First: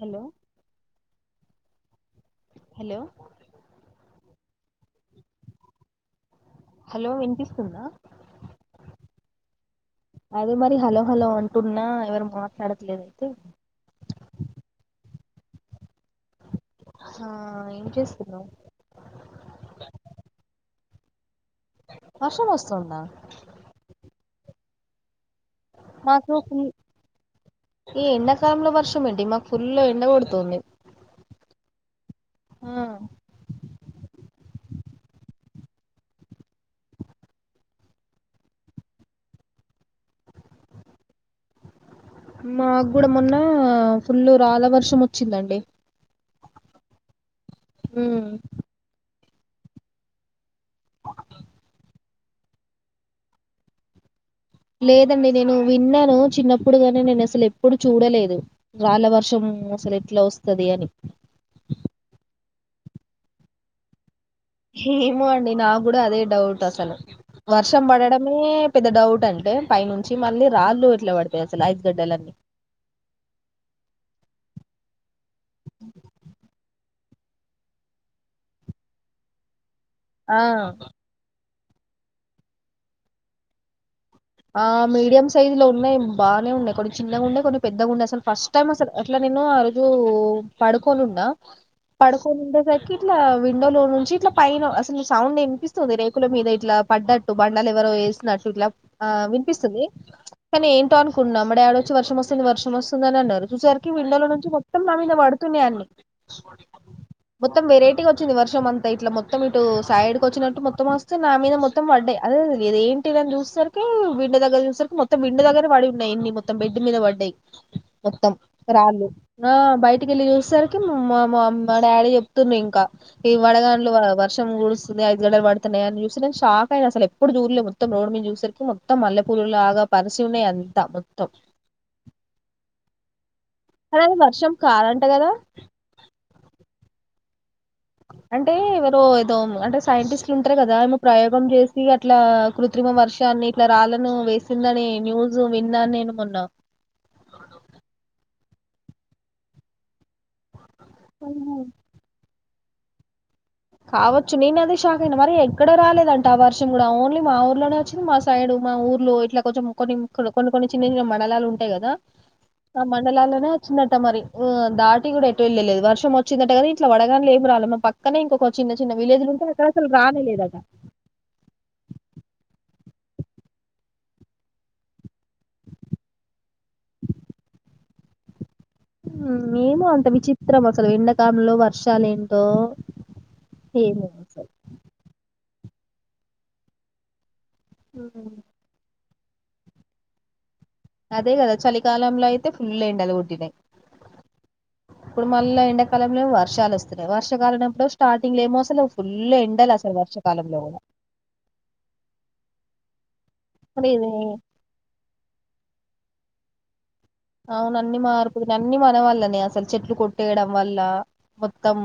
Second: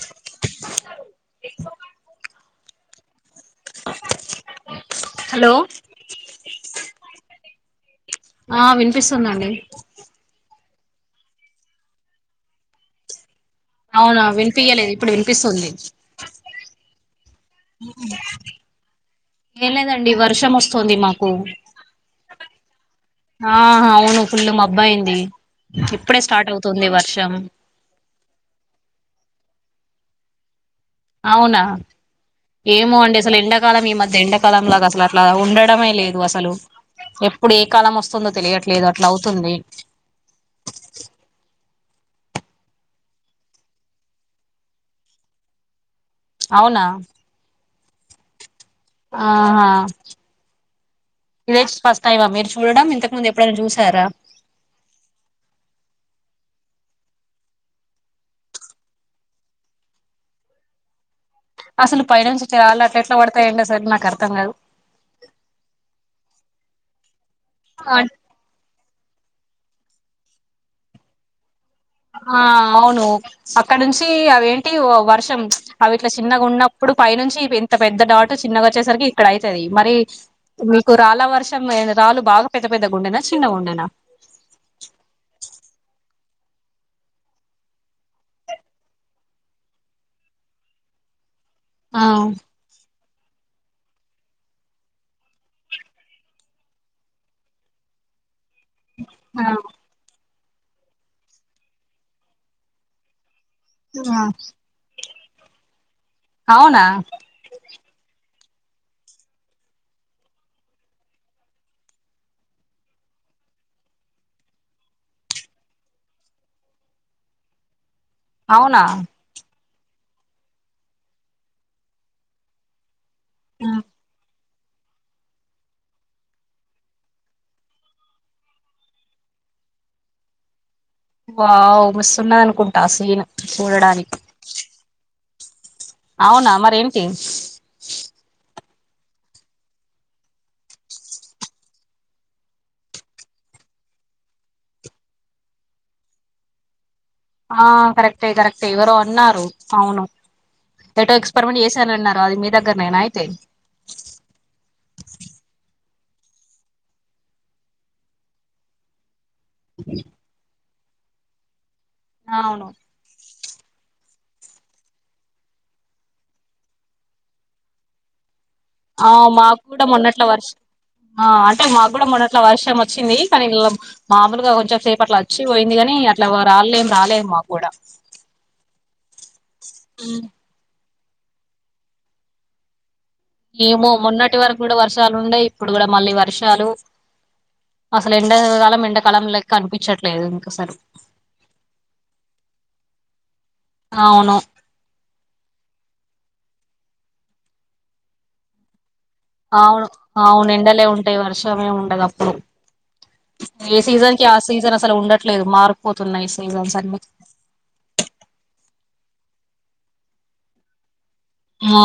Hello ఎ sound hello hello hello వినిపిస్తుందా ఆ వినిపిస్తుందండి అదే మరి హలో హలో అంటున్నా ఎవరు మాట్లాడట్లేదు అయితే అవునా వినిపించలేదు ఇప్పుడు వినిపిస్తుంది ఆ ఏం చేస్తున్నావ్ ఏం లేదండి వర్షంొస్తు వస్తుంది మాకు క వస్తుందా ఆహా అవును ఫుల్ మబ్బు అయింది మాకు ఈ ఎండాకాలంలో వర్షం ఏంటి మాకు ఫుల్లు ఎండ కొడుతుంది అవునా ఆ ఏమో అండి అసలు ఎండాకాలం ఈ మధ్య ఎండక కాలం లాగా అసలు అట్లా ఉండడమే లేదు అసలు ఎప్పుడు ఏ కాలం వస్తుందో తెలియట్లేదు అట్లా అవుతుంది మాకు కూడా మొన్న ఫుల్లు రాళ్ల వర్షం వచ్చిందండి అవునా హ్మ్మ్ ఆహా ఇదిే స్స్ [unintelligible] ఫస్ట్ టైమ్ ఆ మీరు చూడడం ఇంతకు ముందు ఎప్పుడైనా చూసారా లేదండి నేను విన్నాను చిన్నప్పుడుగానే నేను అసలు ఎప్పుడు చూడలేదు రాళ్ల వర్షం అసలు ఎట్లా వస్తుంది అని అసలు పైన నుంచి రాళ్లు అట్లెట్ల పడతాయండి అసలు నాకు అర్థం కాదు ఏమో అండి నా కూడా అదే డౌట్ డౌట్ అసలు వర్షం ఆ పడడమే పెద్దడౌట్ అంటే పైనుంచి మళ్ళీ రాళ్ళు ఇట్లా పడతాయి అసలు ఐస్ గడ్డలన్నీ ఆ అవును అక్కడ నుంచి అవేంటి వర్షం అవి ఇట్లా చిన్నగా ఉన్నప్పుడు పైనుంచి ఇవి ఇంత పెద్ద డాటు చిన్నగా వచ్చేసరికి ఇక్కడ అయితది మరి ఆ మీకు రాలా వర్ష మొత్తం రాళ్ళు బాగా పెద్ద పెద్ద గుండెనా చిన్న గుండెనా ఆ మీడియం సైజు లో ఉన్నాయ్ బాగానే ఉన్నాయి కొన్ని చిన్నగా ఉండే కొన్ని పెద్దగా ఉండే అసలు ఫస్ట్ టైమ్ అసలు అట్లా నేను ఆ రోజు పడుకోనున్నా ఆ పడుకోనుండేసరికి ఇట్లా విండో లో నుంచి ఇట్లా పైన అసలు సౌండ్ ఎనిపిస్తుంది రేకుల మీద ఇట్లా పడ్డట్టు బండలు ఎవరో వేసినట్టు ఇట్ల ఆ వినిపిస్తుంది కానీ ఏంటో అనుకుంటున్నా మా డాడ్ వచ్చి వర్షం వస్తుంది వర్షం వస్తుందని అన్నారు చూసేసరికి విండలో నుంచి మొత్తం నా మీద పడుతున్నాయి అన్ని అవునా మొత్తం వెరైటీగా వచ్చింది వ వర్షం అంతా ఇట్లా మొత్తం ఇటు సైడ్కు వచ్చినట్టు మొత్తం వస్తే నా మీద మొత్తం పడ్డాయి అదే ఇదేంటిని చూస్తార్ క్ విండో దగ్గర చూసరికి మొత్తం విండో దగ్గర పడి ఉన్నాయి ఎన్ని మొత్తం బెడ్ మీద పడ్డాయి మొత్తం అవునా రాళ్ళు ఆ బయటికి వెళ్ళి చూసరికి మా మా అమ్ మా డాడీ చెప్తున్ను ఇంకా ఈ వడగాండ్లు వ-వర్ష మొత్తం గుడుస్తున్నాయ్ ఐస్ గడ్డలు పడుతున్నాయని చూస్తే షాక్ అయిన అసలు ఎప్పుడు చూడలే మొత్తం రోడ్ మీద చూస్సరికి మొత్తం మల్లెపూలు లాగా పరిసీ ఉన్నాయి అం వావ్ మస్తున్నా అనుకుంటా ఆ సీన్ కానీ అది చూడడానికి వర్షం కారంట కదా అవునా మరేంటి అంటే ఎవరో ఏదో అంటే సైంటిస్ట్లు ఉంటారు కదా ఆమె ప్రయోగం చేసి అట్లా కృత్రిమ వర్షాన్ని ఇట్లా రాళ్ళను వేసిందని న్యూస్ విన్నాన్ నేను మొన్న ఆ కరెక్టే కరెక్టే ఎవరో అన్నారు అవును ఏటో ఆహా! ఎక్స్పరిమెంట్ చేసాన్అన్నారు అది మీర్ దగ్గర్నేన అయితే కావచ్చు నేను అదే షాక్ అయిన మరి ఎక్కడ రాలేదంట ఆ వర్షం కూడా ఓన్లీ మా ఊర్లోనే వచ్చింది మా సైడ్ మా ఊర్లో ఇట్లా కొంచం కొనిం ఇక్కడ కొన్ని కొన్ని చిన్న చిన్న మండలాలు ఉంటాయి కదా అవును ఆ మండలాల్లోనే వచ్ వచ్చిందట్ట మరి దాటి కూడా ఎటు వెళ్ళలేదు వర్షం వచ్చిందట కదా ఇట్లా వడగండ్లేం ఏమి రాల మరి పక్కనే ఇంకొక చిన్న చిన్న ఆ విలేజ్లు ఉంటే మాకు అక్కడ కూడా అసలు రానే మొన్నట్ల లేదట వర్షం ఆ అంటే మాకు కూడా మొన్నట్ల వర్షం వచ్చింది కానీ ఇ మామలుగా కొంచెం సేపు అట్లా వచ్చిపోయింది కాని అట్లా రాలేం రాలేం మా కూడా ఉమ్ ఏమో అంత విచిత్రం అసలు ఎండాకాలంలో వర్షాలు ఏంటో ఏమో మొన్నటి వరకు కూడా వర్షాలు ఉన్నాయి ఇప్పుడు కూడా మళ్ళీ వర్షాలు అసలు ఎండకాలం ఎండ కలం లెక్క కనిపించట్లేదు అదే కదా చలికాలంలో అయితే ఫుల్ ఎండలు కొట్టినాయ్ అవును ఇప్పుడు మళ్ళా ఎండాకాలంలో వర ర్షాలు వస్తున్నాయి. వర్షకాలమెప్పుడు స్టార్టింగ్లేమో అసలు వ అవును అవును ఎండలే ఉంటాయి వర్షమేముండదు అప్పుడు, ఏ మరి ఇది సీజన్ కి ఆ సీజన్ అసలు ఉండట్లేదు మార్పు తున్నాయ్ సీజన్స్ అన్ని అవును అన్ని మారిపోయి అన్ని మన వల్లనే అసలు చెట్లు కొట్టేయడం వల్ల మొత్తం ఆ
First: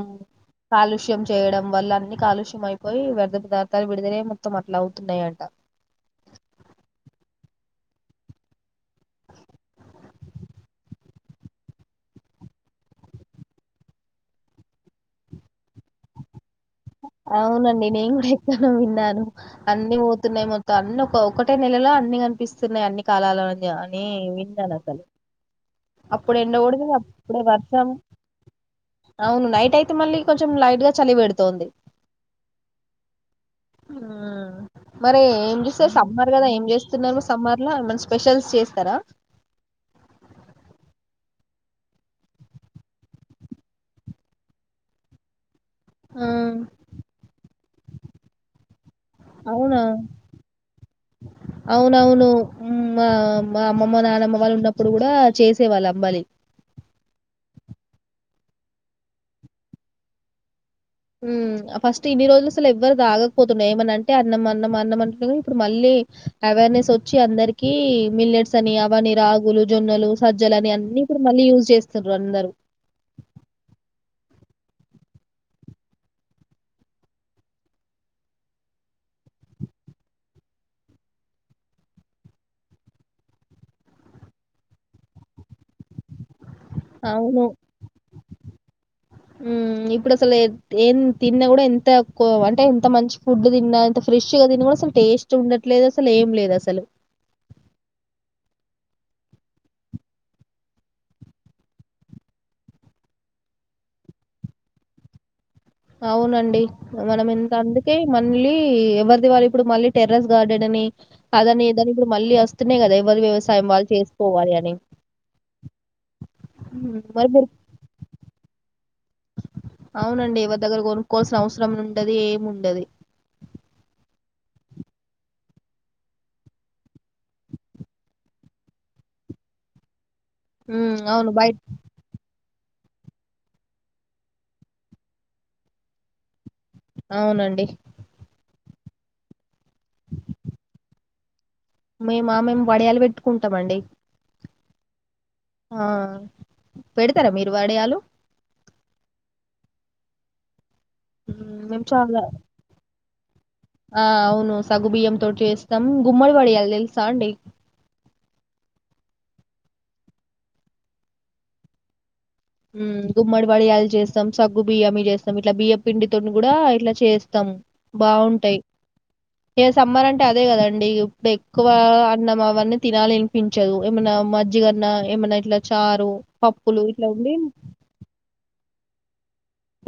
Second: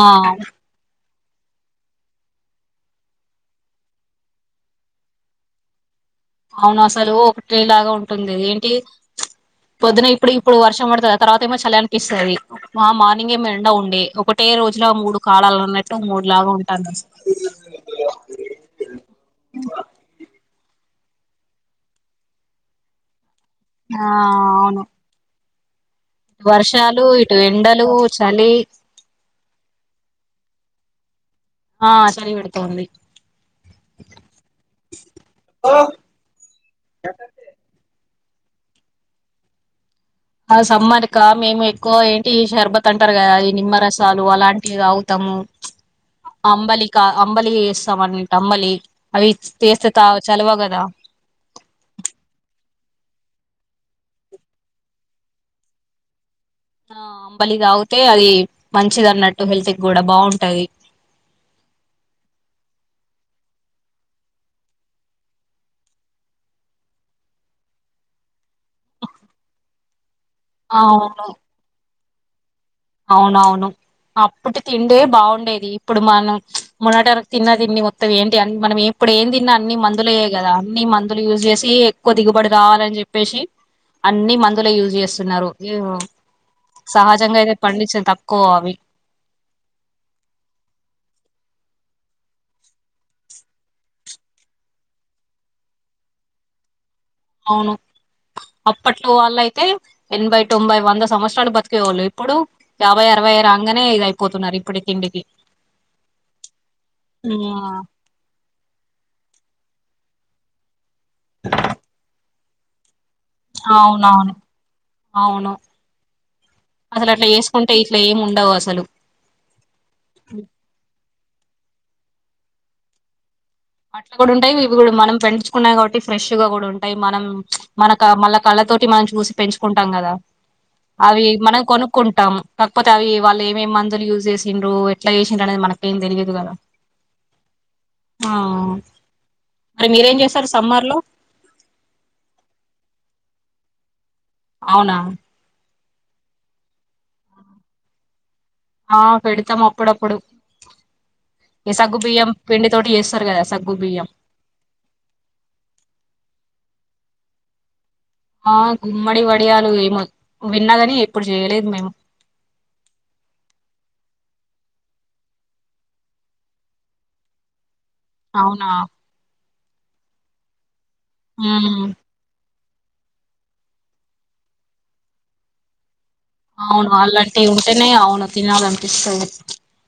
కాలుష్యం చేయడం వల్ల అన్ని కాలుష్యం అయిపోయి వ్యర్థ పదార్థాలు విడుదలై మొత్తం అట్లా అవుతున్నాయంట అవును అసలు ఒకటే లాగా ఉంటుంది ఏంటి పొద్దున ఇప్పుడు ఇప్పుడు వర్షం పడుతది, తర్వాత ఏమో చలి అనిపిస్తది ఆ మార్నింగ్ ఏమో ఎండ ఉండే ఒకటే రోజులా మూడు కాలాలన్నట్టు మూడు లాగా ఉం అవునండి నేను కూడా ఎక్కను విన్నాను అన్ని పోతున్నాయి మొ అన్ని ఒక ఒకటే నెలలో అన్ని కనిపిస్తున్నాయి అండి అన్ని ఆ అవును కాలాలలో [unintelligible] వర్షాలు ఇటు ఎండలు వర్షం చలి అవును నైట్ అయితే మళ్ళీ కొంచెం లైట్గా చలిపెడు తుంది ఆ చలి పెడుతోంది మరి ఏం చేస్తే సమ్మర్ కదా ఏం చేస్తున్నారు సమ్మర్ లో స్పెషల్స్ చేస్తారా ఓ సమ్మర్ కా మేము ఎక్కువ ఏంటి షర్బత్ అంటారు కదా ఈ నిమ్మరసాలు అలాంటివి తాగుతాము ఆ అంబలిక అంబలి చేసి [unintelligible] అంబలి అవి అవునా చేస్తే తా చలవ కదా అవునవును మ్మ్ ఆ మా అమ్మమ్మ, నానమ్మ వాళ్ళు ఉన్నప్పుడు కూడా చేసేవాళ్ళు అంబాలి ఆ అంబలి తాగితే అది మంచిది అన్నట్టు హెల్త్ కి కూడా బాగుంటది ఫస్ట్ ఇన్ని రోజులు అసలు ఎవ్వరు తాగకపోతుండే ఏమన్నా అంటే అన్నం అన్నం అన్నం అంటూ ఇప్పుడు మళ్ళీ అవేర్నెస్ వచ్చి అందరికి మిల్లెట్స్ అని అవని రాగులు, జొన్నలు సజ్జలు అని అన్ని ఇప్పుడు అవును మళ్ళీ యూజ్ చేస్ అందరు అవునవును అప్పుటి తిండే బాగుండేది ఇప్పుడు మనం మున్నటవరకు తిన్న తిండి మొత్తం ఏంటి మనం ఇప్పుడు ఏం తిన్నా అన్ని మందులుయే గదా అన్ని మందులు యూజ్ చేసి ఎక్కువ దిగుబడి కావాలని చెప్పేసి అన్ని మందులే యూజ్ చేస్తున్నారు సహజంగా ఇద ఇప్పుడసలు ఎన్ ఏం తిన్న కూడా ఎంత ఎక్కువ అంటే ఎంత మంచి ఫుడ్ తిన్నా ఎంత ఫ్రెష్గా తిన్నా కూడా అసలు టేస్ట్ ఉండట్లేదు అసలు ఏం లేదు అసలు అవును అప్పట్లో వాళ్ళు అయితే ఎనభై, తొంభై, వంద సంవత్సరాలు బతికేవాళ్ళు. ఇప్పుడు యాభై, అరవై రాంగనే ఇది అయిపోతున్నారు ఇప్పటి తిండికి అవునండి మనం ఇంత ఉమ్, అందుకే మళ్ళీ ఎవరిది వారే ఇప్పుడు మళ్ళీ టెర్రెస్ గార్డెన్ అని అదని, ఇదని ఇప్పుడు మళ్ళీ వస్తున్నాయి కదా అవునవును అవును హ్మ్. అసలు అట్లా మరి మీరు వేసుకుంటే ఇట్ల ఏమి ఉండవు అసలు అవునండి ఎవరి దగ్గర కొను కోవాల్సిన అవసరం ఉండది ఏమి ఉండది అట్లా కూడా ఉంటాయి ఇవి కూడా మనం పెంచుకున్నా కాబట్టి ఫ్రెష్ గా కూడా ఉంటాయి మనం మన మళ్ కళ్ళ తోటి మనం చూసి పెంచుకుంటాం కదా హ్మ్. అవి అవును. బయట మనం కొనుక్కుంటాము కాకపోతే అవి వాళ్ళు ఏమేమి మందులు యూజ్ చేసిండ్రు ఎట్లా చేసిండ్రు అనేది మనక ఏం తెలియదు కదా అవునండి మరి మీరేం చేస్తారు సమ్మర్లో మేము ఆ మేము వడియాలు పెట్టుకుంటామండి అవునా ఆ పెడతారా మీరు వడియాలు ఆ పెడతాం అప్పుడప్పుడు హ్మ్. ఈ మేము చాలా సగ్గుబియ్యం పిండితో చేస్తాం [unintelligible] ఆ అవును సగుబియ్యం తోటి చేస్తాం గుమ్మడి వడియాలు తెల చాండి ఆ గుమ్మడి వడియాలు ఏమో విన్నాదని ఎప్పుడు చేయలేదు మేము గుమ్మడి వడియాలు చేస్తాం సగ్గు బియ్యమ చేస్తాం ఇట్లా బియ్య పిండితో కూడా ఇట్లా చేస్తాం బాగుంటాయి అవునా ఏ సమ్మర్ అంటే అదే కదండి అండే బెకువ ఉమ్ అన్నం అవన్నీ తినాలి వినిపించదు ఏమన్నా మజ్జిగన్నా ఏమన్నా ఇట్లా చారు పప్పులు ఇట్లా ఉంటేనేయి అవును తినాలనిపిస్తది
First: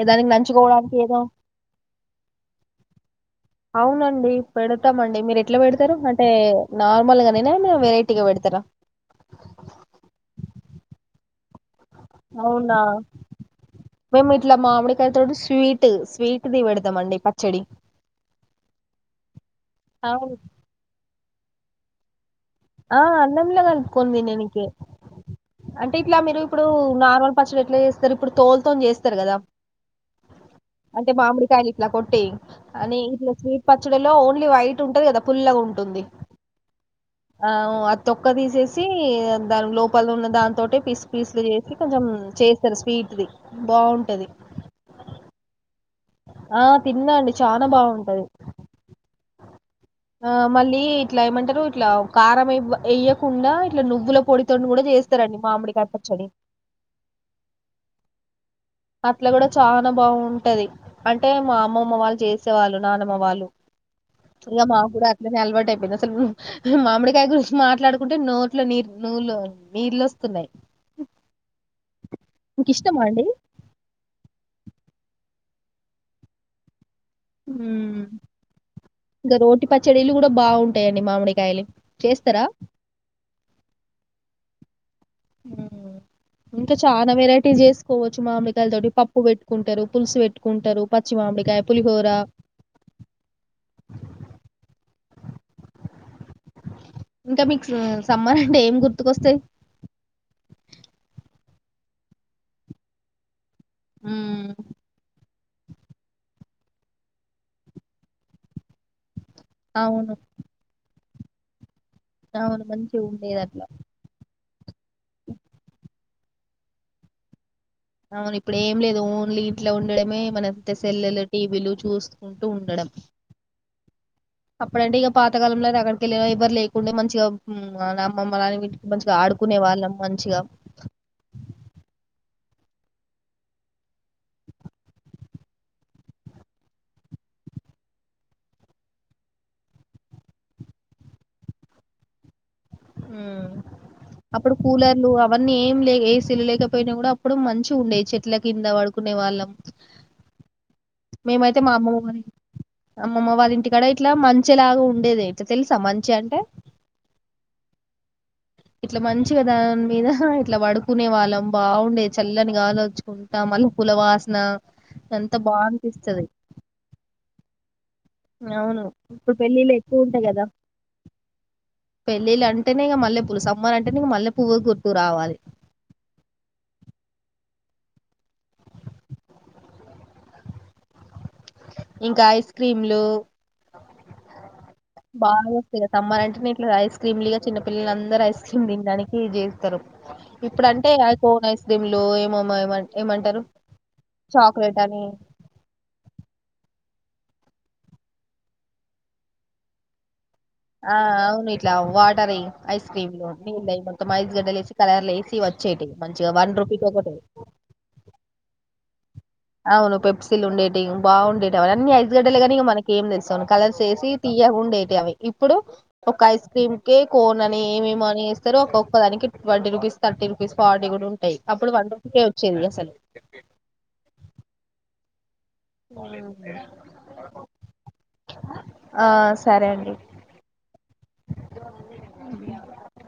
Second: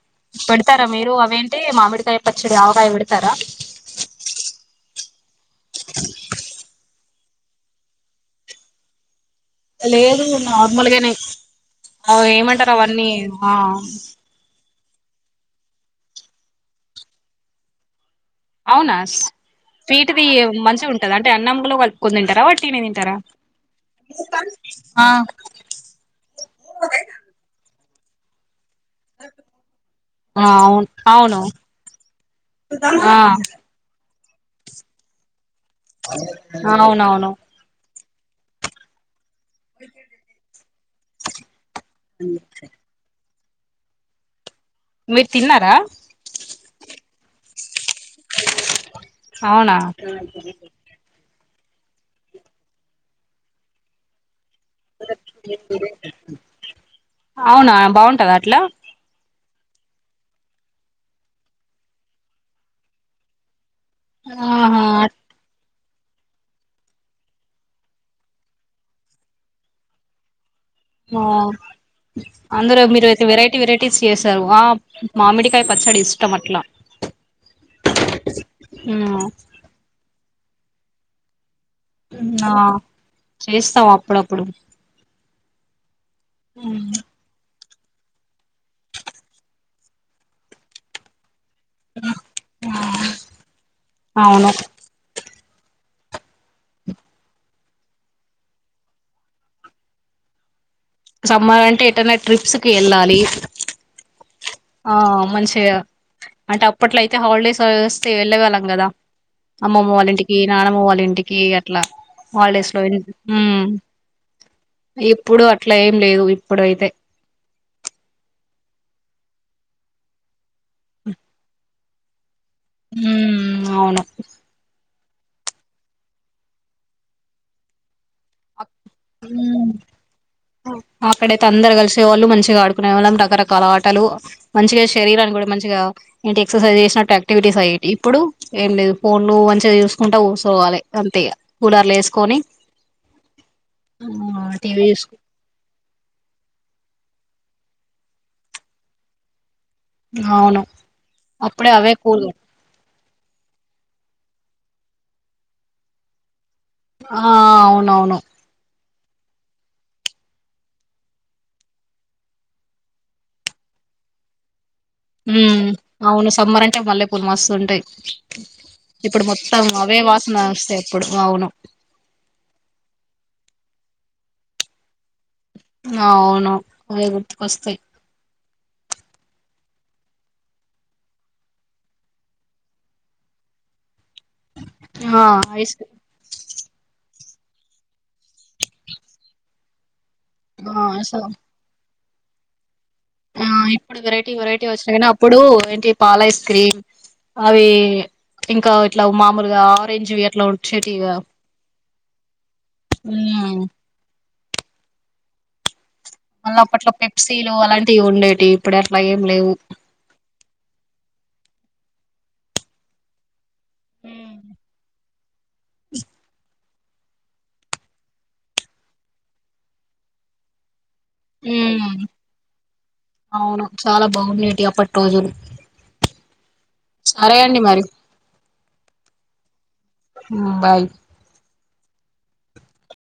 ఏ దానికి పెడతారా నంచుకోవడానికి మీరు ఏదో అవేంటి మామిడికాయ పచ్చడి ఆవకాయ పెడతారా అవునండి పెడతామండి మీరు ఎట్లా పెడతారు అంటే నార్మల్గా వెరైటీగా పెడుతార లేదు నార్మల్గానే అవు ఏమంటారు అవునా అవన్నీ ఆ డు స్వీట్ స్వీట్ది పెడదాంమండి పచ్చడి అవునా స్వీట్ ది అవును మంచిగా ఉంటదండి అన్నమ్ంలో కలుపుకొని తింట ఆ అన్నంలా కలుపుకుంది నేనికి ఆ అంటే ఇట్లా మీరు ఇప్పుడు నార్మల్ పచ్చడి ఎట్లా చేస్త ఇప్పుడుతోల్ మొత్త చేస్తారు కదా అవును అంటే అవును మామిడికాయలు ఇట్లా కొట్టి అని ఆ ఇట్లా స్వీట్ పచ్చడిలో వైట్ ఉంటది కదా పల్లగా ఉ అవునవును ఆవు అ తొక్క తీసేసి దాని లోపల ఉన్న దాంతోటి పీస్ పీస్లు చేసి కొంచెం చేస్తారు స్వీట్ది బాగుంటది మీరు తిన్నారా ఆ తిన్నా అండి చానా బాగుం అవునా ఆ మళ్ళీ ఇట్లా ఏమంటారు ఇట్లా కారం వెయ్యకుండా ఇట్లా నువ్వుల పొడి అవునా బాగుంటదా అట్లా అట్లా కూడా చానా బాగుంటది అంటే మా అమ్మమ్మ వాళ్ళు చేసేవాళ్ళు నానమ్మ వాళ్ళు ఇక మా ఆహా కూడా అట్లనే అలవాటు అయిపోయింద అసలు మామిడికాయ గురించి మాట్లాడుకుంటే నోట్లో నీరు నూలు నీళ్లు వస్తున్నాయి ఆ మీకు అందరు ఇష్టమా మీరయితే అండి వెరైటీ టి వెరైటీస్ చేసారు ఆ మామిడికాయ పచ్చడి ఇష్టం అట్లా ఉమ్ ఇంగ రోటీ పచ్చడీలు కూడా బాగుంటాయండి మామిడికాయలు చేస్తారా ఆ చేస్తాం అప్పుడప్పు ప్పుడు ఉహూ ఇంకా చానా వెరైటీస్ చేసు కోవచ్చు మామిడికాయల తోటి పప్పు పెట్టుకుంటారు పులుసు పెట్టుకుంటారు పచ్చి మామిడి కాయ్ పులి హోరా అవును ఇంకా మీకు సమ్మర్ అంటే ఏం గుర్తుకొస్తాయి సమ్మర్ అంటే ఎటైనా ట్రిప్స్ కి వెళ్ళాలి మ్మ్. ఆ మంచిగా అంటే అప్పట్లో అయితే హాలిడేస్ వస్తే వెళ్ళేవాళ్ళం కదా అమ్మమ్మ వాళ్ళ అవును ఇంటికి నాన్నమ్మ వాళ్ల ఇంటికి కీ అట్లా అవును హాలిడేస్ లో వి మంచిగా ఉండేది ఉమ్ అట్లా ఇప్పుడు అట్లా ఏ లేవు ఇప్పుడైతే అవును ఇప్పుడు ఏం లేదు ఓన్లీ ఇంట్లో ఉండడమే [unintelligible] సెల్లులు టీవీలు చూసు కుంటూ ఉండడం అవును అప్పుడంటే ఇక పాతకాలంలోనే ఎక్కడికెళ్ళిన ఎవరు లేకుండే మంచిగా అమ్మమ్మ అని ఉమ్ అక్కడైతే అందరు కలిసే వాళ్ళు మంచి గా ఆడుకునే వాళ్ళం రకరకాల ఆటలు మంచిగా శరీరానికి కూడా మంచిగా ఏంటి ఎక్సర్సైజ్ చేసినట్టు యాక్టివిటీస్ అయ్యవి ఇప్పుడు ఏం లేదు ఫోన్లు మంచిగా చూసుకుంటా కూసోవాలి అంతే కూలర్లు వేసుకొని ఉమ్ ఆ అప్పుడు టీవీ కూలర్లు చూసుకు అవన్నీ ఏం లే ఏసీలు లేకపోయినా కూడా అప్పుడు మంచి. తుమ్నే చెట్ల కింద పడుకునే వాళ్ళం అవును మేమైతే అప్పుడే మా అవే అమ్మమ్మ వాళ్ళ కూలీ అమ్మమ్మ వాళ్ళ ఇంటి కాడ ఇట్ల మంచె ఇలాగ ఉండేది ఇట్లా తెలుసా మంచె అంటే. ఆ... అవునవును ఇట్ల మంచిగా దాని మీద ఇట్ల పడుకునే వాళ్ళం బావుండేది చల్లనిగాల్లోచ్చుకుంటా మల్లె పూలవాసన. హ్మ్ అవును సమ్మర్ అంటే మల్లె పూలు మస్తుంటాయ్. అవును ఇప్పుడు పెళ్ళిళ్ళు ఎక్కువ ఉంటాయ్ గదా వస్తాయి ఇప్పుడు అవును పెళ్ళిళ్ళు అంటేనే ఇక మల్లె పూలు స్. సమ్మర్ అంటేనే ఇగ మల్లె పువ్వు గుర్తుకు రావాలి. ఆ అవును అవే గుర్తుకొస్తాయ్. ఇంకా ఐస్ క్రీమ్లు ఆ బాగా ఐస్ వస్తాయ్ గ సమ్మర్ అంటేనే ఇట్ల ఐస్ క్రీమ్ల్ఇగ. చిన్నపిల్లలందరు ఐస్ క్రీమ్ తినడానికి జేస్తరు. ఇప్పుడు ఆ అంటే అ కోన్ ఐస్ క్రీమ్ లోఎమోమైమట్ హ్మ్ ఇప్పుడు వెరైటీ వెరైటీ వచ్చినాయ్ అని కానీ అప్పుడు ఏంటి పాల ఇస్. క్రీమ్ అవి ఇంకా ఇట్ల మాములుగా ఆరెంజ్ వి ఆ అవును ఇట్లా వాటరీ ఐస్ క్రీమ్ లో నీళ్ళు అయిపోనక మై. గడ్డలేేసి కలర్లేసి వచ్చేటి. మళ్ళ అప్పట్లో పెప్సీలు అలాంటివి ఉండేటివి. ఇప్పుడా అవును పెప్సిల్ ఉండేటిఇ బావుండే. తెవలన్నీ ఐస్ గడ్డలె గాని ఇగ మన ఏం దెల్సు అవునా. కలర్స్ ఎసి ఉ తియ్యగుండేటివి అవి ఇప్పుడు ఒక్క ఐస్ క్రీమ్. గి కోన్ అని మీమొ అని ఇస్తరు ఒక్కొక్క దానికి ట్వంటీ రూపీస్ థర్టీ రూపీస్ ఫా. డిగుడుంటాయ్ ఉ అప్పుడు వన్ రూపీకె వచ్చేవి అస్సలు. పట్రోజులు. మరి ఆ.. సరే అండి బాయ్ అ